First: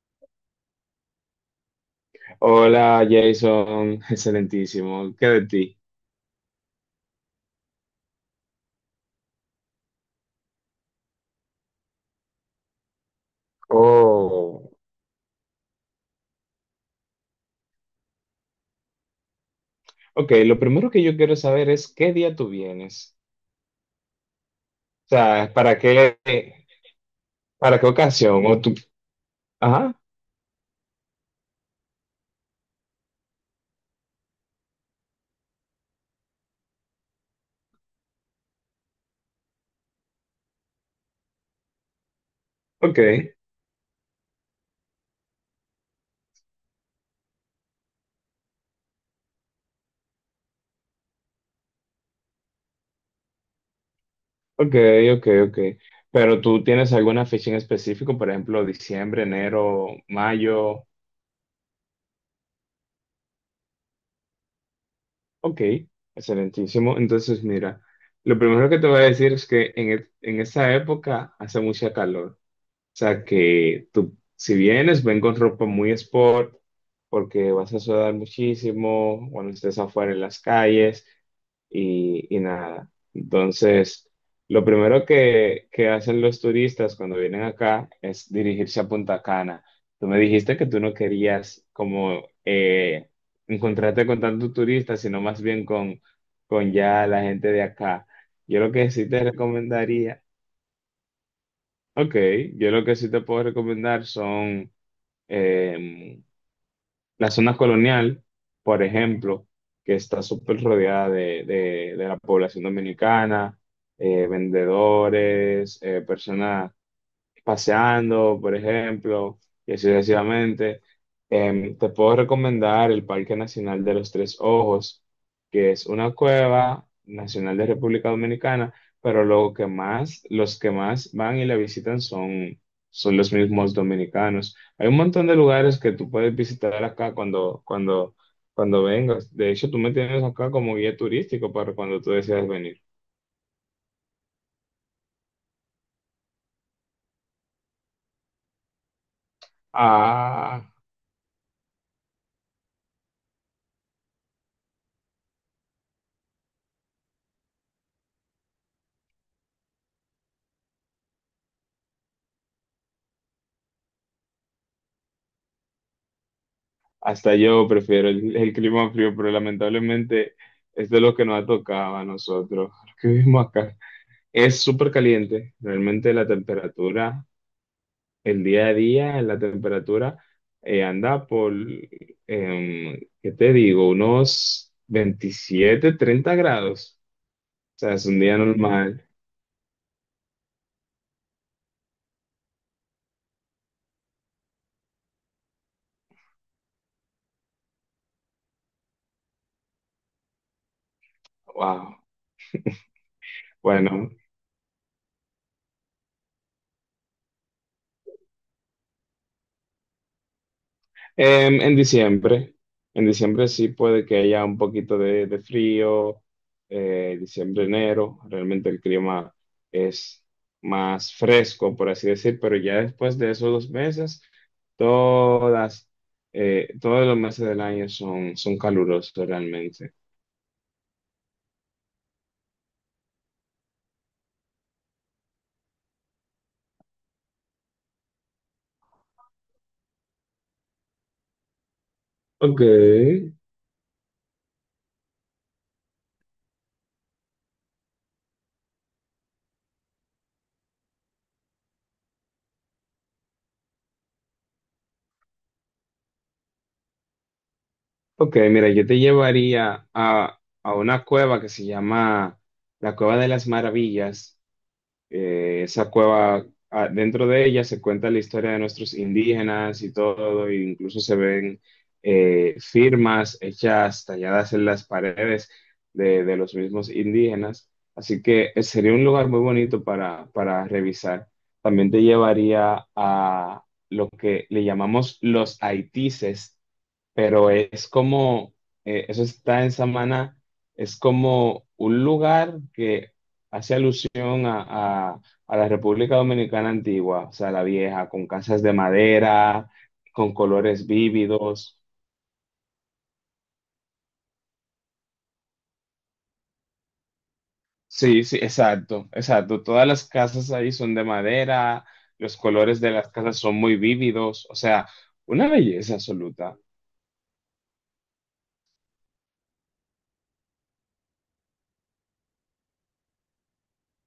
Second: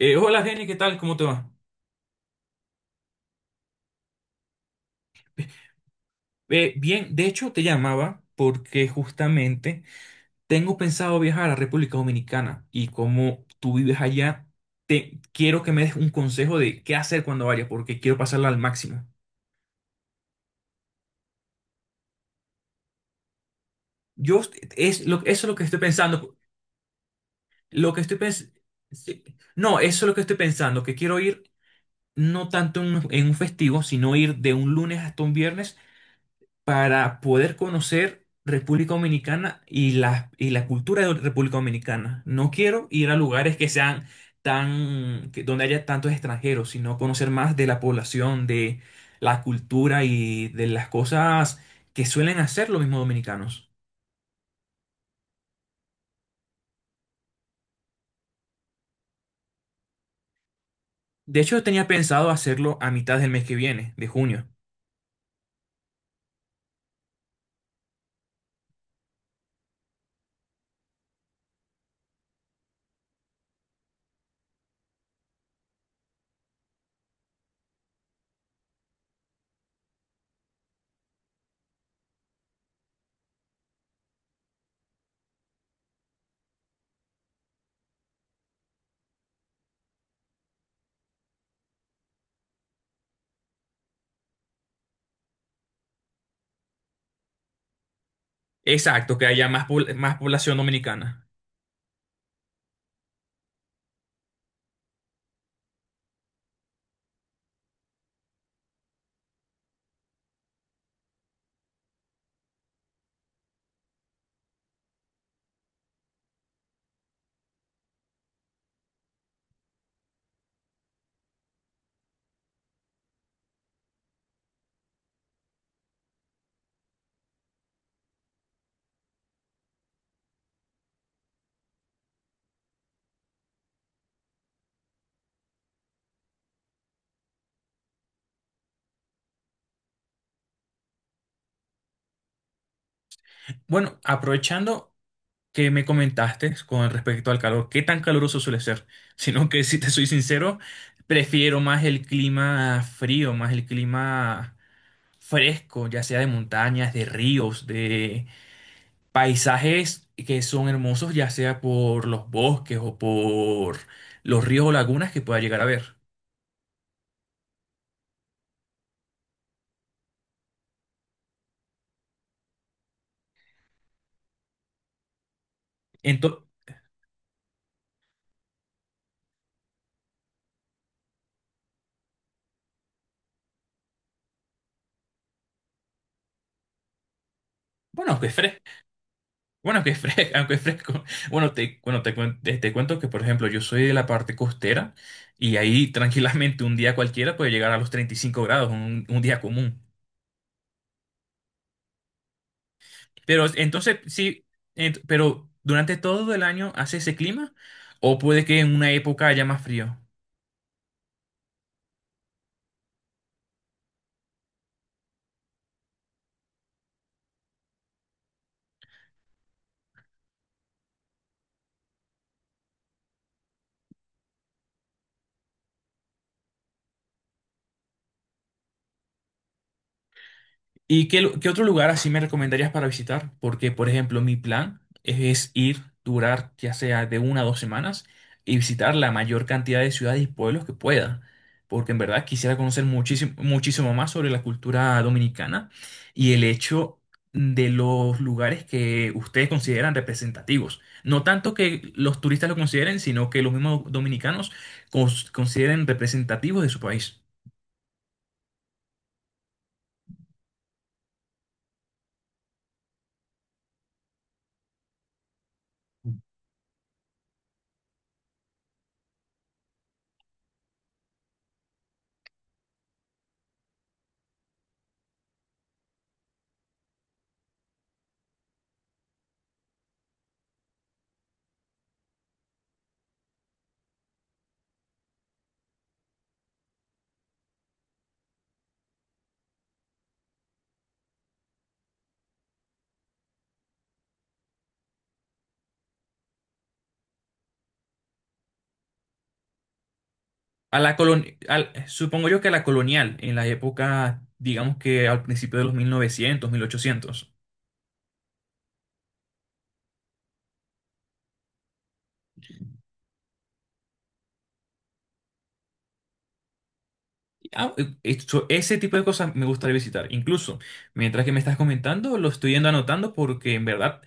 Hola Jenny, ¿qué tal? ¿Cómo te va? Hola Jason, excelentísimo. ¿Qué de ti? Bien, de hecho te llamaba porque justamente tengo pensado viajar a la República Dominicana y como tú vives allá, Oh, te quiero que me des un consejo de qué hacer cuando vaya porque quiero pasarla al máximo. ok, lo primero que yo quiero saber es qué día tú vienes. Yo O Eso es sea, lo que estoy ¿para qué, pensando, para qué lo que estoy ocasión? pens- O tú... sí, no, Ajá, eso es lo que estoy pensando, que quiero ir no tanto en un festivo, sino ir de un lunes hasta un viernes para poder conocer República Dominicana y la cultura de República Dominicana. No quiero ok, ir a lugares que sean tan, donde haya tantos extranjeros, sino conocer más de la población, de la cultura y de las cosas que suelen hacer los mismos dominicanos. ok, ok, ok. Pero tú tienes alguna fecha en específico, por ejemplo, diciembre, enero, mayo. De hecho, tenía pensado hacerlo a mitad del mes que viene, de junio. Ok, excelentísimo. Entonces, mira, lo primero que te voy a decir es que en esa época hace mucha calor. Sea que tú, si vienes, ven con ropa muy sport, porque vas a sudar muchísimo cuando estés afuera en las calles y nada. Entonces, lo primero que hacen los turistas cuando vienen acá es dirigirse a Punta Cana. Tú me dijiste que tú no querías como encontrarte con tantos turistas, sino más bien con ya la gente de acá. Yo lo que sí Exacto, te que haya más, más recomendaría. población dominicana. Ok, yo lo que sí te puedo recomendar son em, la zona colonial, por ejemplo, que está súper rodeada de la población dominicana, vendedores, personas paseando, por ejemplo, y así sucesivamente. Te puedo recomendar el Parque Nacional de los Tres Ojos, que es una cueva nacional de República Dominicana, pero lo que más, los que más van y la visitan son los mismos dominicanos. Hay un montón de lugares que tú puedes visitar acá cuando vengas. De hecho, tú me tienes acá como guía turístico para cuando tú deseas venir. Bueno, aprovechando que me comentaste con respecto al calor, qué tan caluroso suele ser, sino que si te soy sincero, Ah, prefiero más el clima frío, más el clima fresco, ya sea de montañas, de ríos, de paisajes que son hermosos, ya sea por los bosques o por los ríos o lagunas que pueda llegar a ver. hasta yo prefiero el clima frío, pero lamentablemente esto es de lo que nos ha tocado a nosotros, los que vivimos acá. Es súper caliente, realmente la Entonces, temperatura, el día a día, la temperatura anda por, ¿qué te digo? Unos 27 30 grados. O sea, es bueno, un que es día fresco. normal. Bueno, que es fresco, aunque es fresco. Bueno, te cuento que, por ejemplo, yo soy de la parte costera y ahí tranquilamente un día cualquiera puede llegar a los 35 grados, un día común. Wow. Pero entonces, Bueno, sí, pero durante todo el año hace ese clima o puede que en una época haya más frío. Em, en diciembre, en diciembre sí puede que haya un poquito de frío, diciembre, enero, realmente el clima es más fresco, por así decir, pero ya después de esos dos meses, todas, todos los meses del año son calurosos realmente. ¿Y qué, qué otro lugar así me recomendarías para visitar? Porque, por ejemplo, mi plan es ir, durar ya sea de una a dos semanas y visitar la mayor cantidad de ciudades y pueblos que pueda. Porque en verdad quisiera Ok, conocer muchísimo, muchísimo más sobre la cultura dominicana y el hecho de los lugares que ustedes consideran representativos. No tanto que los turistas lo consideren, sino que los mismos dominicanos consideren representativos de su país. ok, mira, yo te llevaría a una cueva que se llama la Cueva de las Maravillas. Esa cueva, ah, dentro de ella se cuenta la historia de nuestros indígenas y todo, e incluso se ven firmas hechas, talladas en las paredes de los mismos indígenas. Así que sería un lugar muy bonito para revisar. También te llevaría a lo que le llamamos los haitises, pero es como, eso está en Samana, es como un lugar que hace alusión a la República Dominicana antigua, o sea, la vieja, con casas de madera, con A colores la vívidos. supongo yo que a la colonial, en la época, digamos que al principio de los mil 1800. Sí, sí, exacto, exacto. Todas las casas ahí son de madera, los colores de las casas son muy vívidos, o sea, una belleza absoluta. Ah, ese tipo de cosas me gustaría visitar. Incluso, mientras que me estás comentando, lo estoy yendo anotando porque en verdad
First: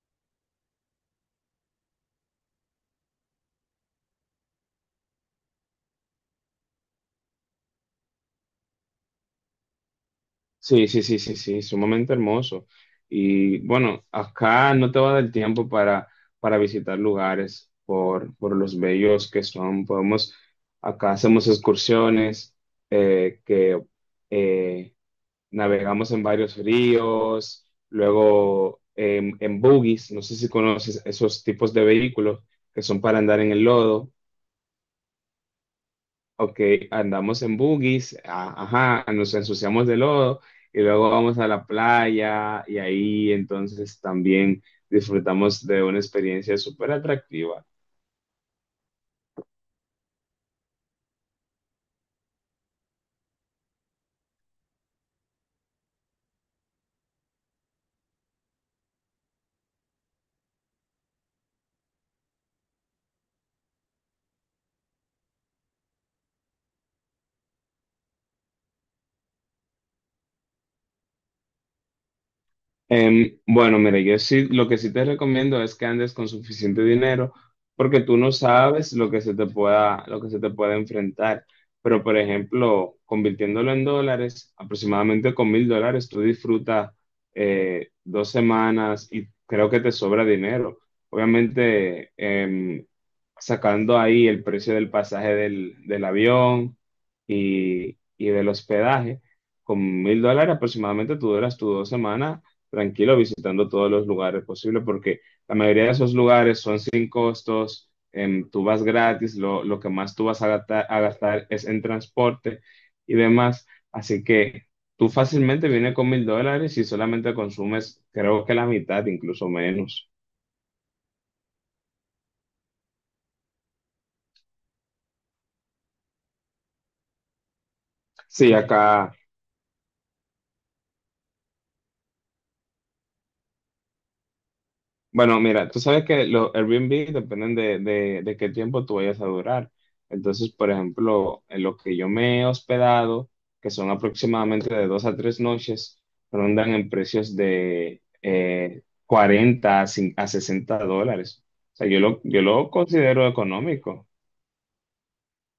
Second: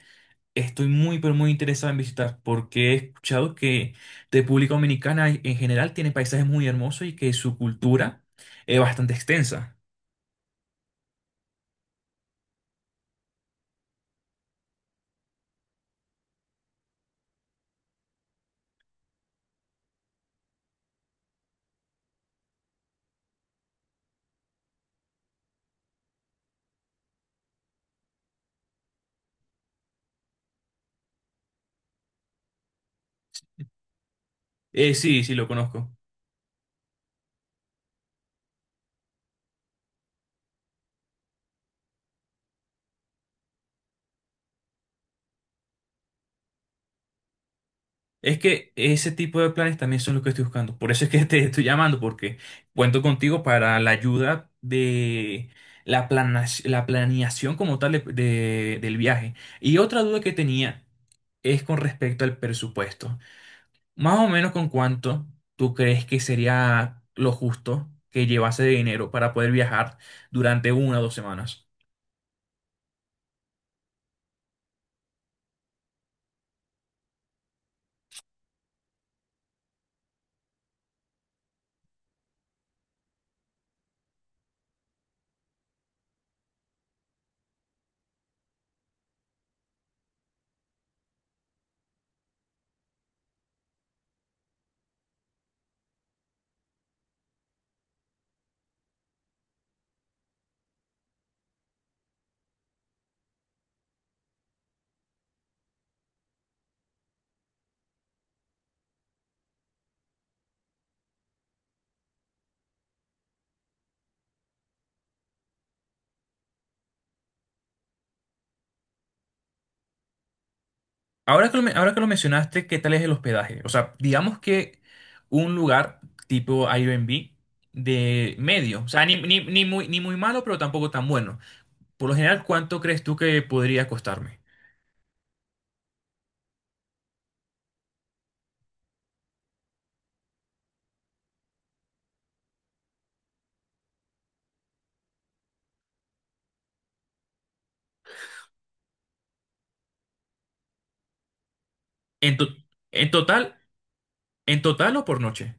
estoy muy, pero muy interesado en visitar, porque he escuchado que República Dominicana en general tiene paisajes muy hermosos y que su cultura es bastante extensa. Sí, sí, sí, sí, sí, sumamente hermoso. Y bueno, acá no te va a dar tiempo para visitar lugares por los bellos que son. Acá hacemos excursiones que eh, navegamos en varios ríos, luego en buggies. No sé si conoces esos tipos de vehículos que son para andar en el lodo. Sí, sí, lo conozco. Ok, andamos en buggies, ajá, nos ensuciamos de lodo y luego vamos a la playa y ahí entonces también disfrutamos de una experiencia súper atractiva. Es que ese tipo de planes también son los que estoy buscando. Por eso es que te estoy llamando, porque cuento contigo para la ayuda de la plana, la planeación como tal del viaje. Y otra duda que tenía es con respecto al presupuesto. Más o menos con cuánto tú crees que sería lo justo que llevase de dinero para poder viajar durante una o dos semanas. Bueno, mira, yo sí, lo que sí te recomiendo es que andes con suficiente dinero, porque tú no sabes lo que se te pueda enfrentar. Pero, por ejemplo, convirtiéndolo en dólares, aproximadamente con $1,000, tú disfrutas 2 semanas y creo que te sobra dinero. Obviamente, sacando ahí el precio del pasaje del avión y del hospedaje, con $1,000 aproximadamente tú duras tus 2 semanas tranquilo visitando todos los lugares posibles, porque la mayoría de esos lugares son sin costos, tú vas gratis. Lo que más tú vas a gastar, es en transporte y demás. Así que tú fácilmente vienes con $1,000 y solamente consumes, creo que la mitad, incluso menos. Ahora que lo mencionaste, ¿qué tal es el hospedaje? O sea, digamos que un lugar tipo Airbnb de Sí, medio, o sea, acá. ni, ni muy malo, pero tampoco tan bueno. Por lo general, ¿cuánto crees tú que podría costarme? Bueno, mira, tú sabes que los Airbnb dependen de qué tiempo tú vayas a durar. Entonces, por ejemplo, en lo que yo me he hospedado, que son aproximadamente de 2 a 3 noches, rondan en precios de 40 a $60. O sea, yo lo, En, yo to- lo en considero total, económico. en total o por noche.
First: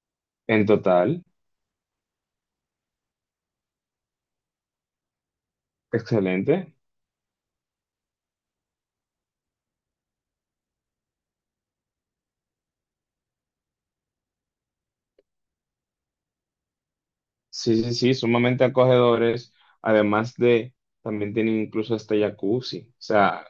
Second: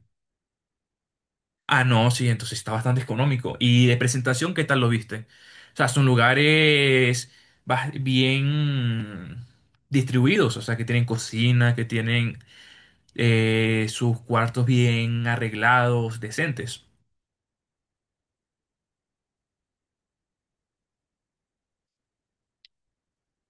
En total, Ah, no, sí, entonces está bastante económico. ¿Y de presentación, qué tal lo viste? O sea, son excelente. lugares bien distribuidos, o sea, que tienen cocina, que tienen sus cuartos bien arreglados, decentes. Sí, sí, sí, sumamente acogedores. Además también tienen incluso hasta jacuzzi. O sea,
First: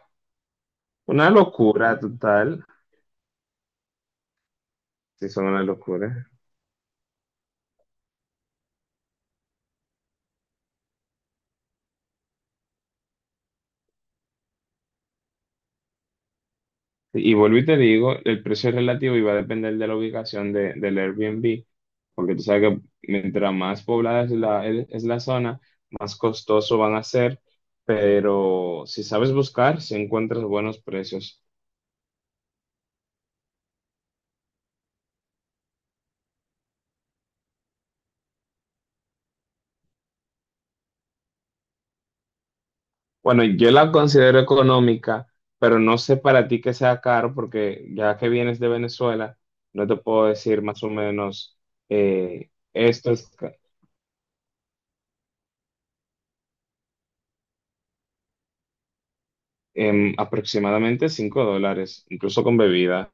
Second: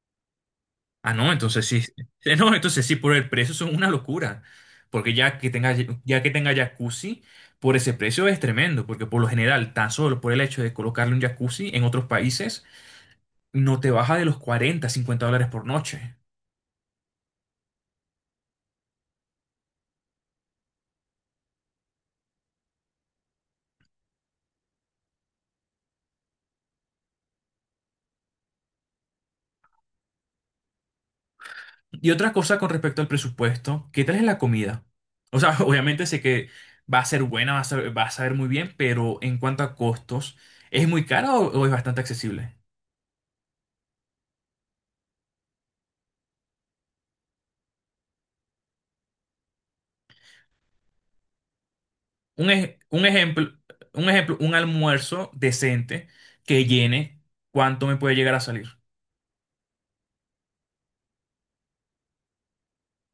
Ah, no, una entonces sí, locura no, total. entonces sí, por el precio son una locura, porque Sí, ya son que una tenga, ya locura. que tenga jacuzzi, por ese precio es tremendo, porque por lo general, tan solo por el hecho de colocarle un jacuzzi en otros países, no te baja de los $40, $50 por noche. Y vuelvo y te digo, el precio es relativo y va a depender de la ubicación del Airbnb, porque tú sabes que mientras más poblada es la zona, más costoso van a ser, pero si sabes buscar, si encuentras buenos precios. Y otra cosa con respecto al presupuesto, ¿qué tal es la comida? O sea, obviamente sé que va a ser buena, va a saber muy bien, pero en cuanto a costos, ¿es muy cara o es bastante accesible? Bueno, yo la considero económica, pero no sé para ti que sea caro, porque ya que vienes de Venezuela, no te puedo decir más o menos. Un, ej- un Esto es ejemplo, ca- un ejemplo, un almuerzo decente que llene cuánto me puede llegar a salir. em, Aproximadamente $5, incluso con bebida.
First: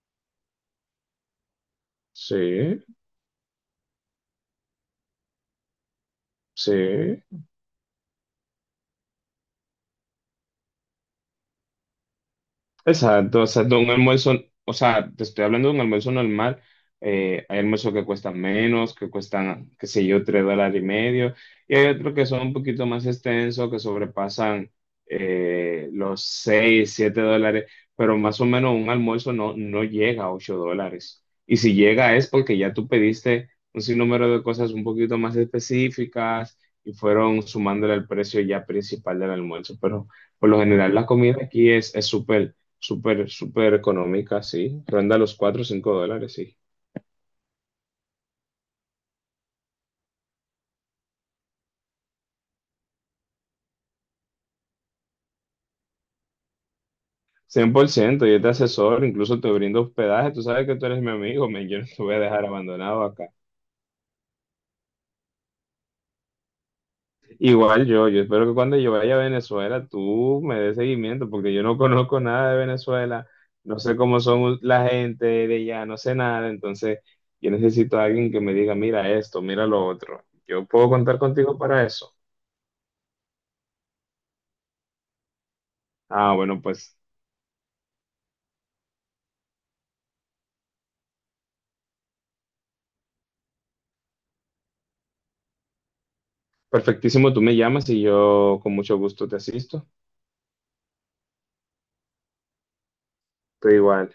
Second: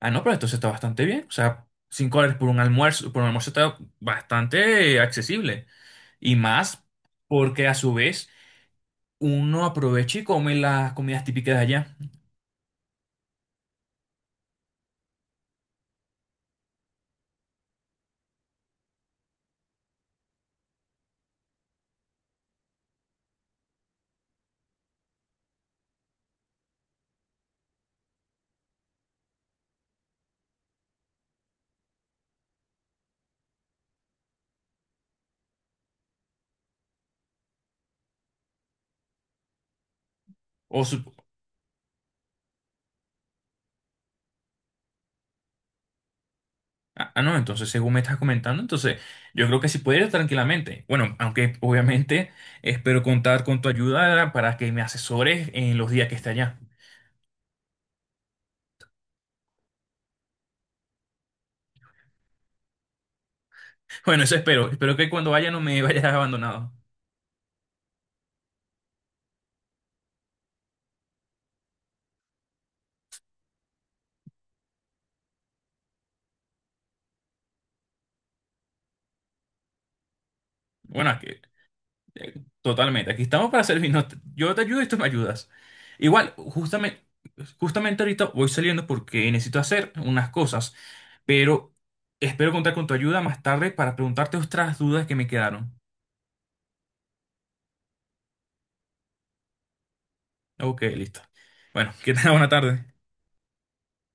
Ah, no, pero entonces está bastante bien. O sea, $5 Sí, por un almuerzo está bastante accesible. Y más sí. porque a su vez uno aprovecha y come las comidas típicas de allá. Exacto, un almuerzo, o sea, te estoy hablando de un almuerzo normal. Hay almuerzos que cuestan menos, que cuestan, qué sé yo, $3.50, y hay otros que son un poquito más extensos, que sobrepasan los seis, siete dólares, pero más o menos un almuerzo no llega a $8, y si llega es porque ya tú pediste un sinnúmero de cosas un poquito más específicas y fueron sumándole al precio ya principal del almuerzo, pero. Por lo O general, su- la comida aquí es súper súper, súper económica, sí. Ronda los $4 o $5, sí. ah, ah, No, entonces según me estás comentando, entonces yo creo que sí puede ir tranquilamente. Bueno, aunque obviamente espero contar con tu ayuda para que me asesores en los días que esté allá. 100% yo te asesoro, incluso te brindo hospedaje, tú sabes que tú eres mi amigo, men, yo no te voy a dejar abandonado acá. Bueno, eso espero. Espero que cuando vaya no me vayas abandonado. Igual yo espero que cuando yo vaya a Venezuela tú me des seguimiento, porque yo no conozco nada de Venezuela, no sé cómo son la gente de allá, no sé nada, entonces yo necesito a alguien que me diga, mira esto, mira lo otro. Yo puedo Bueno, es contar que contigo para eso. eh, totalmente. Aquí estamos para servirnos. Yo te ayudo y tú me ayudas. Igual, Ah, bueno, pues justamente, justamente ahorita voy saliendo porque necesito hacer unas cosas, pero espero contar con tu ayuda más tarde para preguntarte otras dudas que me quedaron. perfectísimo, tú me llamas y yo con mucho gusto te asisto. Ok, listo. Bueno, que tengas buena tarde. Estoy igual.